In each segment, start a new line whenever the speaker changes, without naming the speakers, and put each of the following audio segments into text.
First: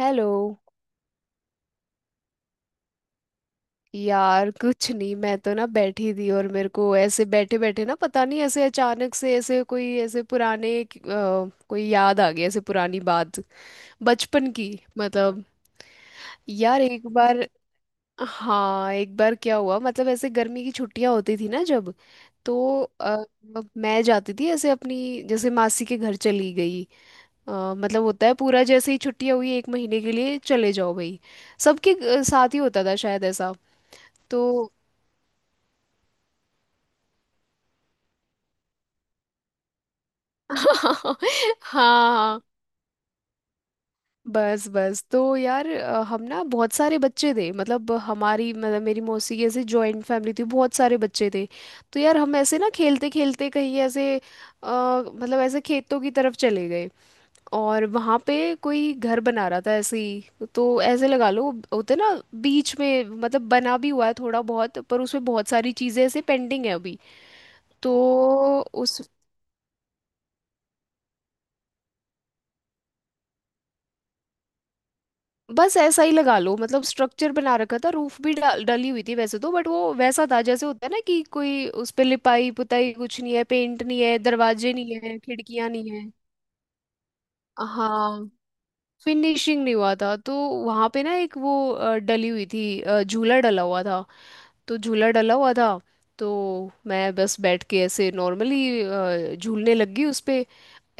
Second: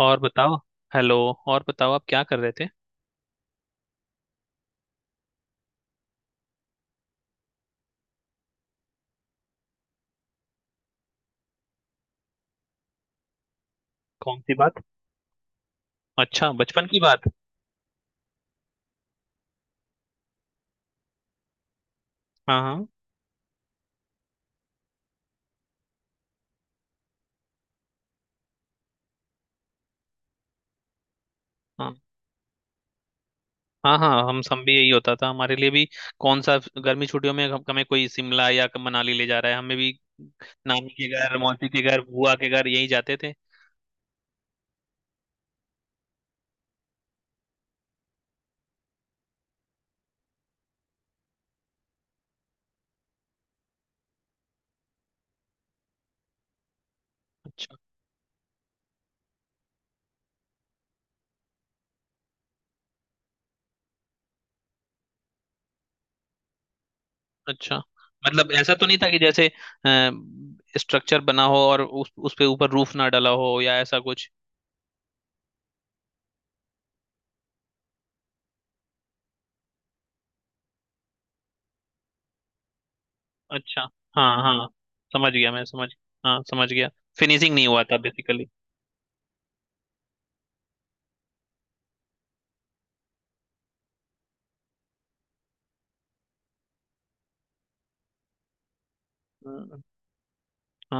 और बताओ। हेलो। और बताओ, आप क्या कर रहे थे?
यार कुछ नहीं, मैं तो ना बैठी थी और मेरे को ऐसे बैठे बैठे ना, पता नहीं ऐसे अचानक से ऐसे कोई ऐसे पुराने कोई याद आ गई, ऐसे पुरानी बात,
कौन
बचपन
सी
की।
बात?
मतलब
अच्छा,
यार
बचपन की
एक
बात।
बार, हाँ एक बार क्या हुआ, मतलब ऐसे गर्मी की छुट्टियां होती थी ना जब।
हाँ
तो
हाँ।
अब मैं जाती थी ऐसे अपनी जैसे मासी के घर चली गई। अ, मतलब होता है पूरा जैसे ही छुट्टियां हुई एक महीने के लिए चले जाओ भाई, सबके
हाँ
साथ ही होता था शायद ऐसा।
हाँ हाँ, हम सब
तो
भी यही होता था, हमारे लिए भी। कौन सा? गर्मी छुट्टियों में हमें कोई शिमला या मनाली ले जा रहा है, हमें भी। नानी के घर, मौसी के घर, बुआ
हाँ,
के घर, यही जाते थे।
बस बस तो यार हम ना बहुत सारे बच्चे थे, मतलब हमारी मतलब मेरी मौसी की ऐसे जॉइंट फैमिली थी, बहुत सारे बच्चे थे। तो यार हम ऐसे ना खेलते खेलते कहीं ऐसे मतलब ऐसे खेतों की तरफ चले गए।
अच्छा
और वहाँ पे कोई घर बना रहा था, ऐसे ही तो ऐसे लगा लो होते ना, बीच में मतलब बना भी हुआ है थोड़ा बहुत, पर उसमें बहुत सारी चीज़ें ऐसे पेंडिंग है अभी।
अच्छा।
तो
मतलब ऐसा तो नहीं था कि जैसे स्ट्रक्चर बना हो और उस पे ऊपर रूफ ना डला हो या ऐसा कुछ।
बस ऐसा ही लगा लो, मतलब स्ट्रक्चर बना रखा था, रूफ भी डली हुई थी वैसे तो, बट वो वैसा था जैसे होता है ना कि कोई उस पे लिपाई पुताई कुछ नहीं है,
अच्छा।
पेंट नहीं है,
हाँ हाँ।
दरवाजे नहीं है,
समझ गया, मैं
खिड़कियां
समझ।
नहीं है।
हाँ, समझ गया। फिनिशिंग नहीं हुआ था
हाँ
बेसिकली।
फिनिशिंग नहीं हुआ था। तो वहां पे ना एक वो डली हुई थी, झूला डला हुआ था। तो झूला डला हुआ था, तो मैं बस बैठ के ऐसे नॉर्मली झूलने
हाँ
लग गई उस पे।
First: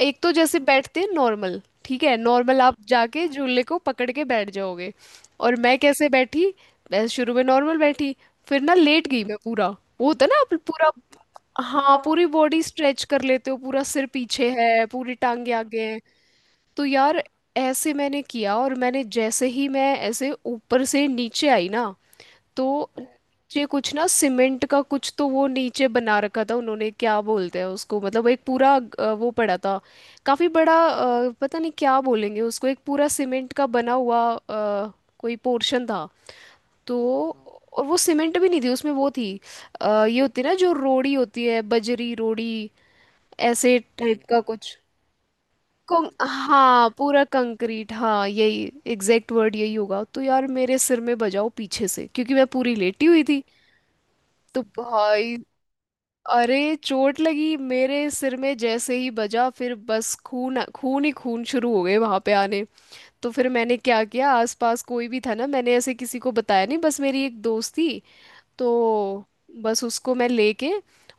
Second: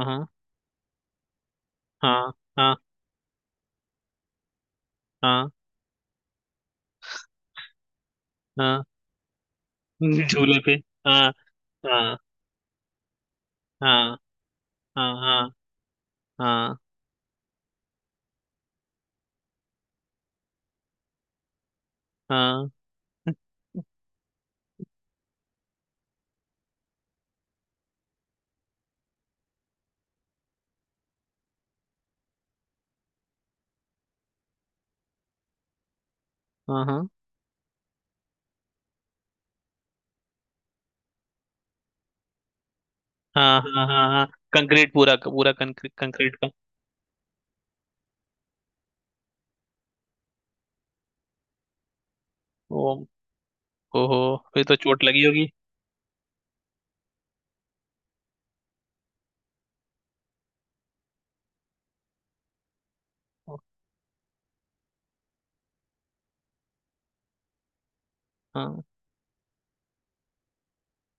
एक तो जैसे बैठते हैं नॉर्मल, ठीक है,
हाँ
नॉर्मल
हाँ
आप जाके झूले को पकड़ के बैठ जाओगे।
हाँ।
और मैं कैसे बैठी, मैं शुरू में नॉर्मल बैठी, फिर ना
हाँ
लेट गई मैं पूरा, वो होता है ना आप
झूले पे।
पूरा,
हाँ
हाँ
हाँ
पूरी बॉडी स्ट्रेच कर लेते हो, पूरा सिर
हाँ
पीछे है,
हाँ
पूरी
हाँ
टांगे आगे हैं।
हाँ
तो यार ऐसे मैंने किया, और मैंने जैसे ही मैं ऐसे ऊपर से नीचे आई ना,
हाँ
तो ये कुछ ना सीमेंट का कुछ तो वो नीचे बना रखा था उन्होंने, क्या बोलते हैं उसको, मतलब एक पूरा वो पड़ा था, काफी बड़ा पता नहीं क्या बोलेंगे उसको, एक पूरा सीमेंट का बना हुआ कोई पोर्शन था।
हाँ
तो
हाँ
और वो सीमेंट भी नहीं थी उसमें, वो थी ये होती है ना जो रोड़ी होती है, बजरी रोड़ी,
हाँ
ऐसे
हाँ हाँ
टाइप
हाँ।
का कुछ।
कंक्रीट, पूरा पूरा कंक्रीट, कंक्रीट का।
हाँ पूरा कंक्रीट, हाँ यही, एग्जैक्ट वर्ड यही होगा। तो यार मेरे सिर में बजाओ पीछे से, क्योंकि मैं पूरी
ओ।
लेटी हुई थी।
ओहो।
तो
फिर तो चोट लगी
भाई,
होगी।
अरे चोट लगी, मेरे सिर में जैसे ही बजा, फिर बस खून, खून ही खून शुरू हो गए वहां पे आने। तो फिर मैंने क्या किया, आसपास कोई भी था ना, मैंने ऐसे किसी को बताया नहीं, बस मेरी एक दोस्त थी।
हाँ
तो बस उसको मैं लेके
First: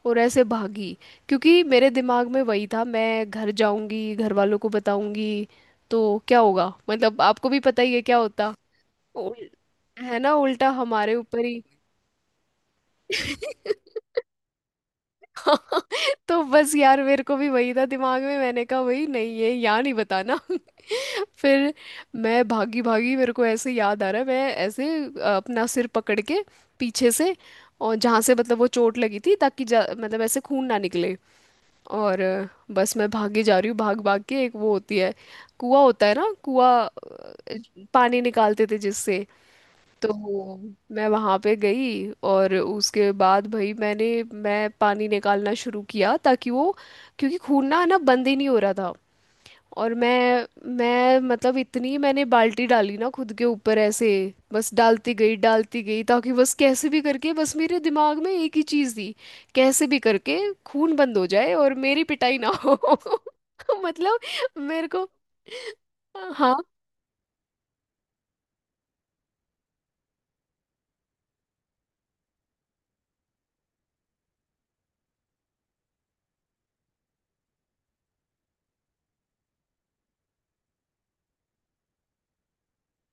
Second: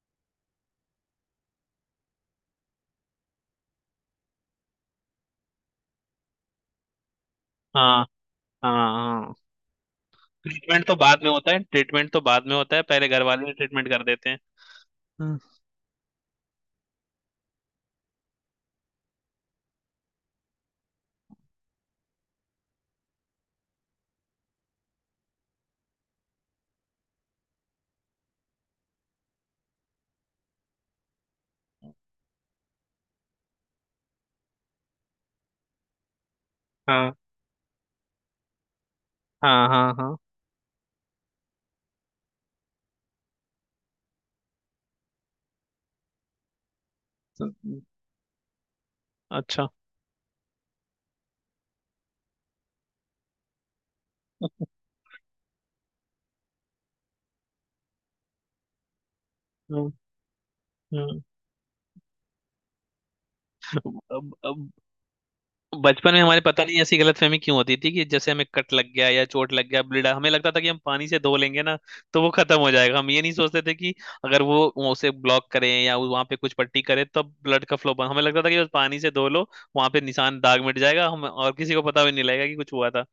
और ऐसे भागी, क्योंकि मेरे दिमाग में वही था मैं घर जाऊंगी, घर वालों को बताऊंगी तो क्या होगा, मतलब आपको भी पता ही है
हाँ
क्या होता।
हाँ हाँ।
उल- है ना, उल्टा
ट्रीटमेंट तो
हमारे
बाद में
ऊपर
होता है,
ही।
ट्रीटमेंट तो बाद में होता है, पहले घर वाले ट्रीटमेंट कर देते हैं। हम्म।
तो बस यार मेरे को भी वही था दिमाग में, मैंने कहा वही नहीं, ये यहाँ नहीं बताना। फिर मैं भागी भागी, मेरे को ऐसे याद आ रहा है, मैं ऐसे अपना सिर पकड़ के पीछे से, और जहाँ से मतलब वो चोट लगी थी ताकि मतलब ऐसे खून ना निकले। और बस मैं भागी जा रही हूँ भाग भाग के, एक वो होती है, कुआं होता है ना, कुआं,
हाँ
पानी निकालते थे जिससे।
हाँ हाँ
तो
हाँ।
मैं वहां पे गई और उसके बाद भाई मैंने, मैं पानी निकालना शुरू किया ताकि वो, क्योंकि खून ना ना बंद ही नहीं हो रहा था।
अच्छा।
और मैं मतलब इतनी मैंने बाल्टी डाली ना खुद के ऊपर ऐसे, बस डालती गई ताकि बस कैसे भी करके, बस मेरे दिमाग में एक ही चीज़ थी कैसे
हम्म।
भी करके खून बंद हो जाए और मेरी पिटाई ना हो। मतलब
हम्म।
मेरे को,
बचपन में हमारे
हाँ
पता नहीं ऐसी गलतफहमी क्यों होती थी कि जैसे हमें कट लग गया या चोट लग गया, ब्लीड, हमें लगता था कि हम पानी से धो लेंगे ना, तो वो खत्म हो जाएगा। हम ये नहीं सोचते थे कि अगर वो उसे ब्लॉक करें या वहां पे कुछ पट्टी करें तब तो ब्लड का फ्लो बंद। हमें लगता था कि बस पानी से धो लो, वहां पे निशान दाग मिट जाएगा, हम और किसी को पता भी नहीं लगेगा कि कुछ हुआ था।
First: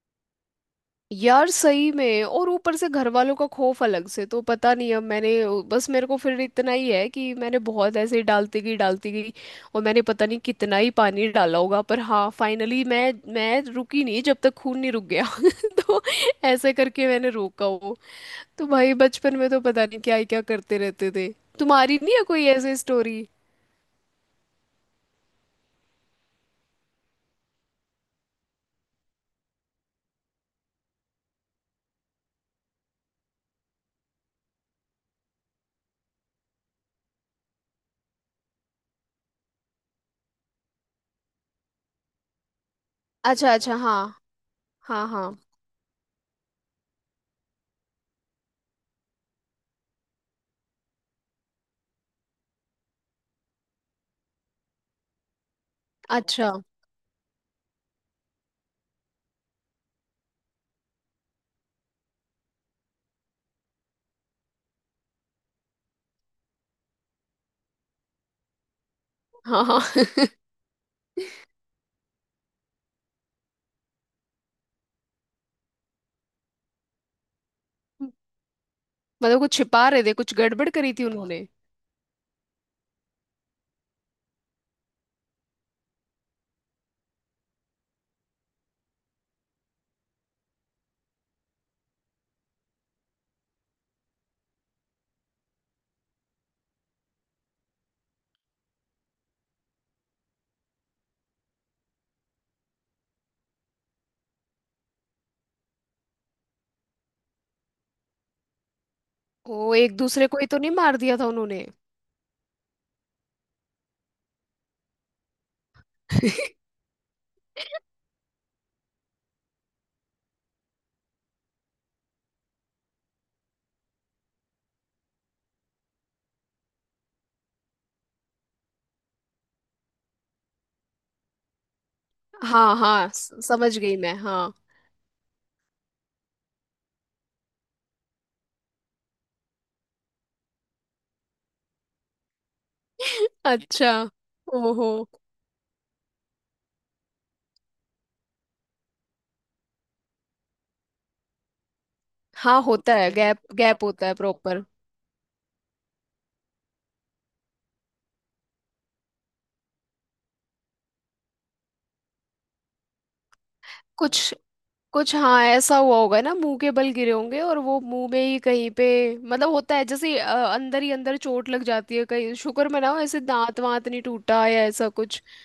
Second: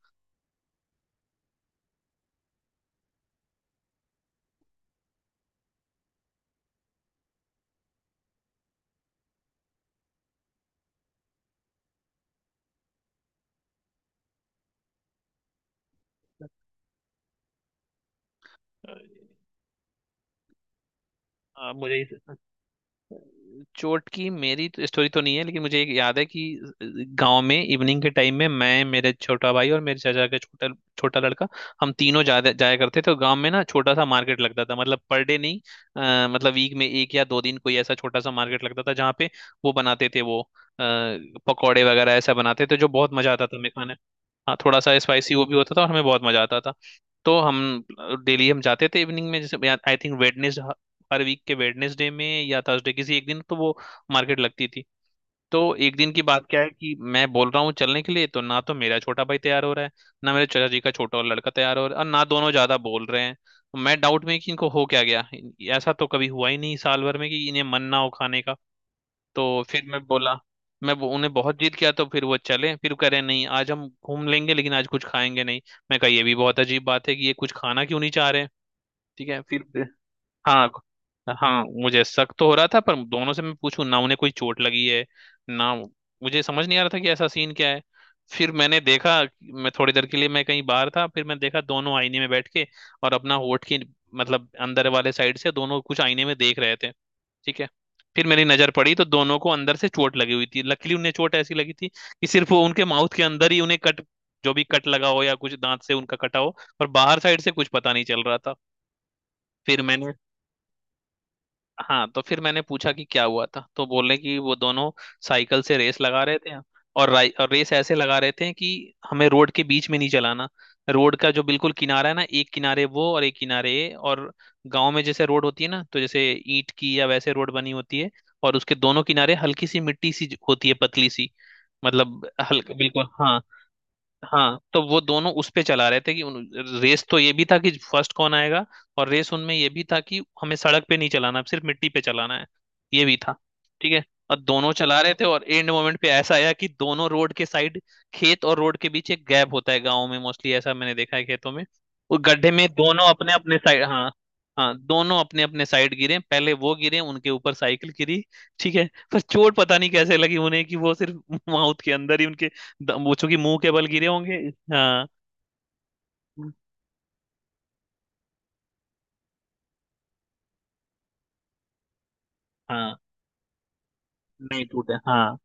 यार सही में, और ऊपर से घर वालों का खौफ अलग से, तो पता नहीं अब मैंने, बस मेरे को फिर इतना ही है कि मैंने बहुत ऐसे ही डालती गई डालती गई, और मैंने पता नहीं कितना ही पानी डाला होगा, पर हाँ फाइनली मैं रुकी नहीं जब तक खून नहीं रुक गया। तो ऐसे करके मैंने रोका वो। तो भाई बचपन में तो पता नहीं क्या ही क्या करते रहते थे। तुम्हारी
मुझे
नहीं है कोई ऐसी स्टोरी?
चोट की मेरी तो स्टोरी तो नहीं है, लेकिन मुझे एक याद है कि गांव में इवनिंग के टाइम में मैं, मेरे छोटा भाई और मेरे चाचा का छोटा छोटा लड़का, हम तीनों जाया जाया करते थे। तो गांव में ना छोटा सा मार्केट लगता था, मतलब पर डे नहीं। मतलब वीक में एक या दो दिन कोई ऐसा छोटा सा मार्केट लगता था जहाँ पे वो बनाते थे, वो पकौड़े वगैरह ऐसा बनाते थे, जो बहुत मजा आता
अच्छा
था हमें
अच्छा,
खाने।
हाँ,
हाँ, थोड़ा सा
हाँ हाँ,
स्पाइसी वो भी होता था और हमें बहुत मजा आता था। तो हम डेली हम जाते थे इवनिंग में, जैसे आई थिंक वेडनेस हर वीक के वेडनेसडे में या थर्सडे, किसी एक दिन तो वो मार्केट लगती थी। तो एक दिन की बात
अच्छा,
क्या है कि मैं बोल रहा हूँ चलने के लिए, तो ना तो मेरा छोटा भाई तैयार हो रहा है, ना मेरे चाचा जी का छोटा और लड़का तैयार हो रहा है, और ना दोनों ज्यादा बोल रहे हैं। तो मैं डाउट में कि इनको हो क्या गया, ऐसा तो कभी हुआ ही नहीं साल भर में कि इन्हें मन ना हो खाने का। तो
हाँ हाँ।
फिर मैं बोला, मैं उन्हें बहुत जिद किया, तो फिर वो चले, फिर वो कह रहे नहीं आज हम घूम लेंगे लेकिन आज कुछ खाएंगे नहीं। मैं कहा ये भी बहुत अजीब बात है कि ये कुछ खाना क्यों नहीं चाह रहे हैं। ठीक
मतलब
है,
कुछ
फिर।
छिपा रहे थे, कुछ
हाँ
गड़बड़ करी थी उन्होंने।
हाँ। मुझे शक तो हो रहा था, पर दोनों से मैं पूछूं ना, उन्हें कोई चोट लगी है, ना। मुझे समझ नहीं आ रहा था कि ऐसा सीन क्या है। फिर मैंने देखा, मैं थोड़ी देर के लिए मैं कहीं बाहर था, फिर मैं देखा दोनों आईने में बैठ के, और अपना होठ की, मतलब अंदर वाले साइड से, दोनों कुछ आईने में देख रहे थे। ठीक है। फिर मेरी नजर पड़ी तो दोनों को अंदर से चोट लगी हुई थी। लकीली उन्हें चोट ऐसी लगी थी कि सिर्फ वो उनके माउथ के अंदर ही उन्हें कट, जो भी कट लगा हो या कुछ दांत से उनका कटा हो, और बाहर साइड से कुछ पता नहीं चल रहा था।
ओ,
फिर
एक
मैंने,
दूसरे को ही तो नहीं मार दिया था उन्होंने?
हाँ, तो फिर मैंने पूछा कि क्या हुआ था, तो बोले कि वो दोनों साइकिल से रेस लगा रहे थे। और और रेस ऐसे लगा रहे थे कि हमें रोड के बीच में नहीं चलाना, रोड का जो बिल्कुल किनारा है ना, एक किनारे वो और एक किनारे ये। और गांव में जैसे रोड होती है ना, तो जैसे ईंट की या वैसे रोड बनी होती है, और उसके दोनों किनारे हल्की सी मिट्टी सी होती है, पतली सी। मतलब हल्का,
हाँ
बिल्कुल,
हाँ,
हाँ।
समझ गई मैं, हाँ।
हाँ, तो वो दोनों उस पे चला रहे थे कि रेस तो ये भी था कि फर्स्ट कौन आएगा, और रेस उनमें ये भी था कि हमें सड़क पे नहीं चलाना, सिर्फ मिट्टी पे चलाना है, ये भी था। ठीक
अच्छा,
है। और दोनों
ओहो,
चला रहे थे, और एंड मोमेंट पे ऐसा आया कि दोनों रोड के साइड, खेत और रोड के बीच एक गैप होता है गाँव में मोस्टली, ऐसा मैंने देखा है खेतों में, वो गड्ढे
हाँ
में
होता
दोनों
है
अपने
गैप,
अपने साइड,
गैप होता
हाँ।
है प्रॉपर।
हाँ, दोनों अपने अपने साइड गिरे, पहले वो गिरे, उनके ऊपर साइकिल गिरी। ठीक है। पर चोट पता नहीं कैसे लगी उन्हें कि वो सिर्फ माउथ के अंदर ही उनके, वो चूंकि मुंह के बल गिरे
कुछ
होंगे। हाँ
कुछ, हाँ ऐसा हुआ होगा ना, मुंह के बल गिरे होंगे और वो मुंह में ही कहीं पे, मतलब होता है जैसे अंदर ही अंदर चोट लग जाती है कहीं, शुक्र
हाँ,
मनाओ ऐसे दांत वांत नहीं टूटा या
नहीं
ऐसा
टूटे,
कुछ।
हाँ।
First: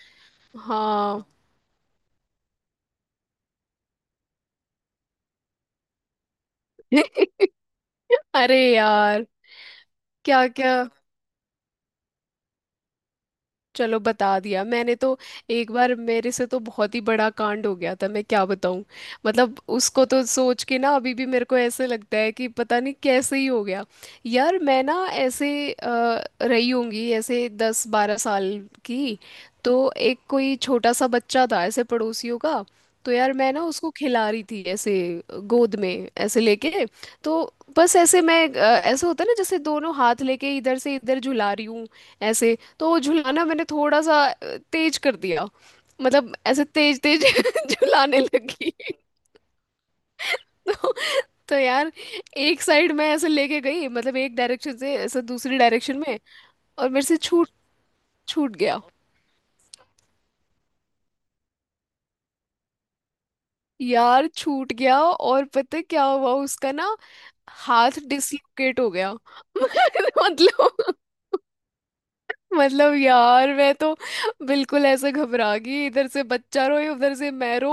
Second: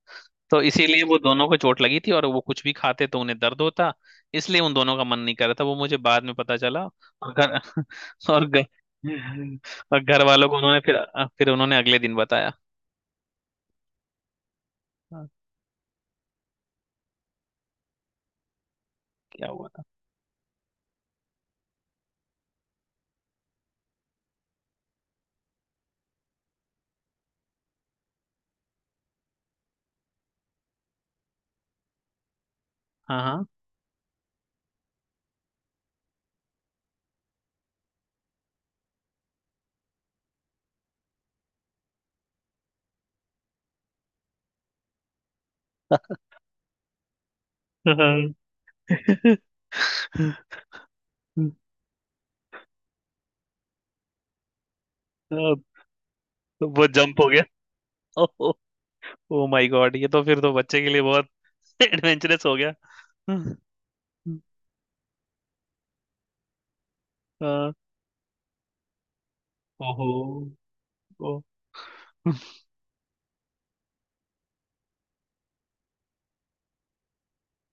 तो इसीलिए वो
हाँ।
दोनों को चोट लगी थी, और वो कुछ भी खाते तो उन्हें दर्द होता, इसलिए उन दोनों का मन नहीं कर रहा था, वो मुझे बाद में पता चला। और घर और
अरे
घर,
यार,
और घर
क्या
वालों को
क्या।
उन्होंने, फिर उन्होंने अगले दिन बताया।
चलो बता दिया मैंने तो।
हाँ।
एक बार मेरे से तो बहुत ही बड़ा कांड हो गया था, मैं क्या बताऊं,
क्या
मतलब
हुआ था?
उसको तो सोच के ना अभी भी मेरे को ऐसे लगता है कि पता नहीं कैसे ही हो गया। यार मैं ना ऐसे रही होंगी ऐसे दस बारह साल की। तो एक कोई छोटा सा बच्चा था ऐसे पड़ोसियों का, तो यार
हाँ
मैं ना उसको खिला रही थी ऐसे गोद में ऐसे लेके। तो बस ऐसे मैं ऐसे होता है ना जैसे दोनों हाथ लेके इधर से इधर झुला रही हूँ ऐसे। तो झुलाना मैंने थोड़ा सा तेज कर दिया, मतलब ऐसे तेज तेज झुलाने
हाँ
लगी। तो, तो यार एक साइड मैं ऐसे लेके गई, मतलब एक डायरेक्शन से ऐसे दूसरी डायरेक्शन में,
तो वो
और मेरे से
जंप हो गया।
छूट
ओह।
छूट गया।
ओ माय गॉड, ये तो फिर तो बच्चे के लिए बहुत एडवेंचरस हो गया
यार छूट गया, और पता है क्या हुआ उसका ना,
हाँ,
हाथ डिसलोकेट हो गया।
ओहो
मतलब मतलब यार मैं तो बिल्कुल ऐसे घबरा गई, इधर से बच्चा रोए उधर से मैं रो।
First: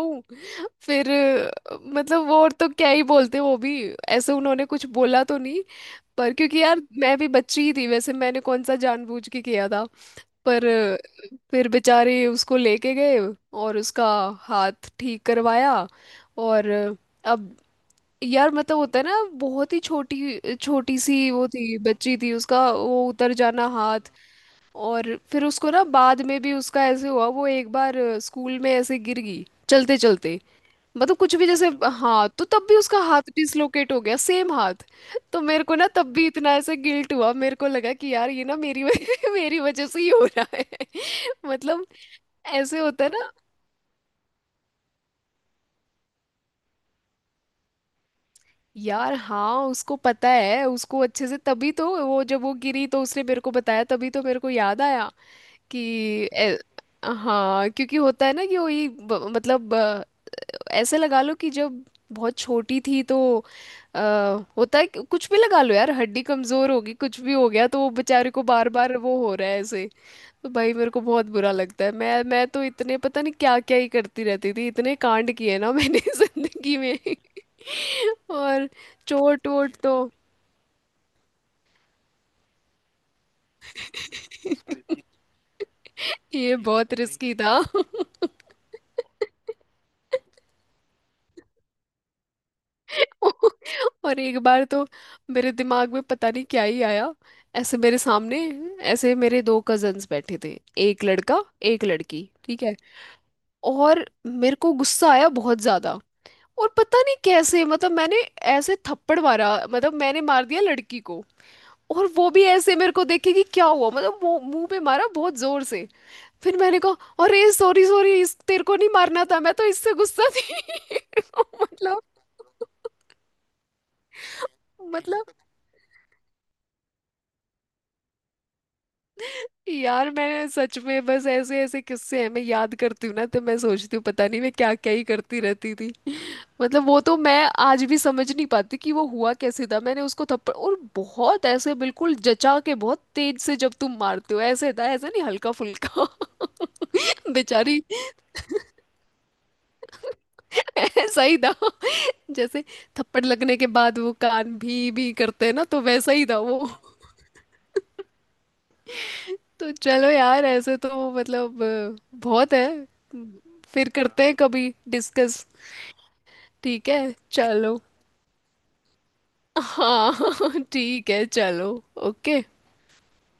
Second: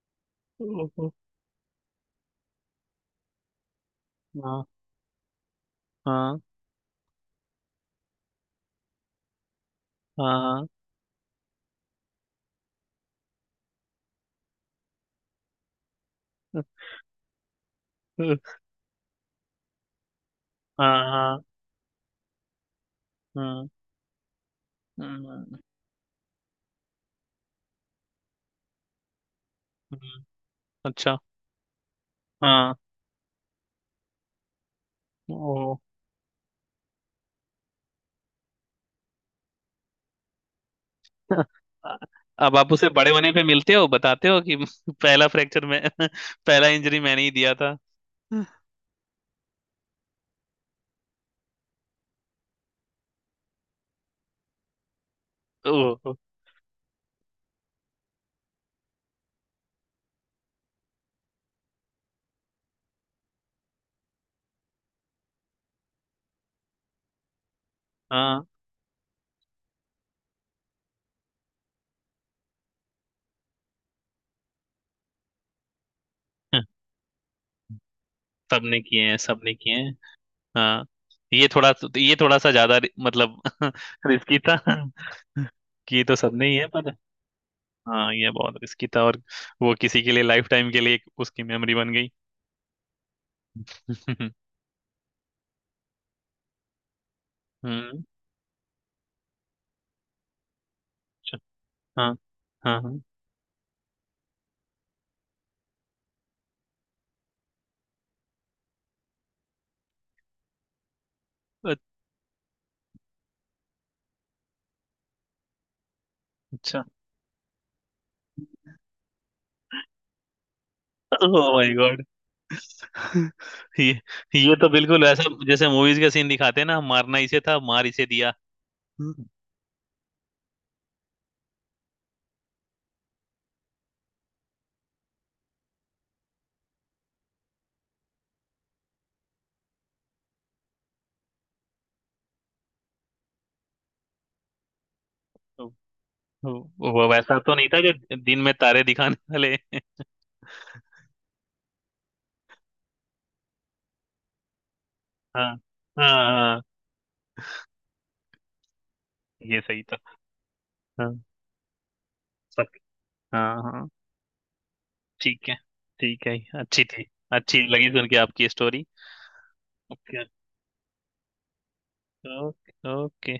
ओहो,
फिर मतलब वो और तो क्या ही बोलते, वो भी ऐसे
हाँ
उन्होंने कुछ बोला तो नहीं। पर
हाँ
क्योंकि यार मैं भी बच्ची ही थी वैसे, मैंने कौन सा जानबूझ के किया था।
हाँ
पर फिर बेचारे उसको लेके गए और उसका हाथ ठीक करवाया। और अब यार मतलब होता है ना, बहुत ही छोटी छोटी
हाँ
सी
हाँ।
वो थी, बच्ची थी, उसका वो उतर जाना
हम्म,
हाथ। और फिर
हम्म,
उसको ना बाद में भी उसका ऐसे हुआ, वो एक बार स्कूल में ऐसे गिर गई चलते
हम्म।
चलते,
अच्छा,
मतलब कुछ भी जैसे। हाँ तो तब
हाँ,
भी उसका हाथ डिसलोकेट हो गया, सेम हाथ। तो मेरे को
ओ
ना तब भी इतना ऐसे गिल्ट हुआ, मेरे को लगा कि यार ये ना मेरी मेरी वजह से ही हो रहा है। मतलब
अब आप
ऐसे
उसे
होता है
बड़े
ना
होने पे मिलते हो, बताते हो कि पहला फ्रैक्चर में पहला इंजरी मैंने ही दिया था
यार। हाँ उसको पता है, उसको अच्छे से, तभी तो वो जब वो गिरी तो उसने मेरे को बताया, तभी तो मेरे को याद आया कि
ओहो,
ए, हाँ क्योंकि होता है ना कि वही मतलब ऐसे लगा लो कि जब बहुत छोटी थी तो आ, होता है कुछ भी लगा लो यार, हड्डी कमजोर होगी, कुछ भी हो गया तो वो बेचारे को
हाँ।
बार बार वो हो रहा है ऐसे। तो भाई मेरे को बहुत बुरा लगता है, मैं तो इतने पता नहीं क्या क्या ही करती रहती थी, इतने कांड किए ना मैंने जिंदगी में। और
सबने किए हैं,
चोट
सबने किए
वोट
हैं।
तो,
हाँ, ये थोड़ा, ये थोड़ा सा ज्यादा मतलब रिस्की था कि ये तो सबने ही
ये
है,
बहुत
पर।
भाई रिस्की था।
हाँ, ये बहुत रिस्की था, और वो किसी के लिए लाइफ टाइम के लिए एक उसकी मेमोरी बन गई।
और एक बार तो मेरे दिमाग में पता नहीं क्या ही आया, ऐसे मेरे
हम्म।
सामने ऐसे मेरे दो कजन्स बैठे थे, एक
अच्छा,
लड़का एक
हाँ
लड़की, ठीक है।
हाँ हाँ।
और मेरे को गुस्सा आया बहुत ज्यादा, और पता नहीं कैसे, मतलब मैंने ऐसे थप्पड़ मारा, मतलब मैंने मार दिया लड़की को। और वो भी ऐसे मेरे को देखे कि क्या हुआ, मतलब वो मुंह पे मारा बहुत जोर से। फिर मैंने
अच्छा,
कहा अरे सॉरी सॉरी, इस तेरे को नहीं मारना था, मैं तो इससे गुस्सा थी।
ओह माय
मतलब,
गॉड ये ये तो बिल्कुल ऐसा
मतलब
जैसे मूवीज का सीन दिखाते हैं ना, मारना इसे था, मार इसे दिया
यार मैंने सच में बस ऐसे ऐसे किस्से हैं, मैं याद करती हूँ ना तो मैं सोचती हूँ पता नहीं मैं क्या क्या ही करती रहती थी। मतलब वो तो मैं आज भी समझ नहीं पाती कि वो हुआ कैसे था, मैंने उसको थप्पड़ और बहुत ऐसे बिल्कुल जचा के बहुत तेज से जब तुम मारते हो ऐसे था, ऐसा नहीं हल्का
तो-
फुल्का।
तो वो वैसा तो नहीं था
बेचारी।
जो दिन में तारे दिखाने वाले
ऐसा ही था जैसे थप्पड़ लगने के बाद वो कान भी करते
हाँ
हैं ना, तो वैसा
हाँ
ही था वो।
हाँ, ये
तो
सही था।
चलो यार, ऐसे तो
हाँ।
मतलब बहुत है,
सक। हाँ हाँ।
फिर करते हैं कभी डिस्कस।
ठीक है। ठीक है, अच्छी
ठीक
थी।
है,
अच्छी
चलो।
लगी सुन के आपकी स्टोरी।
हाँ
ओके
ठीक है चलो। ओके।
Okay okay.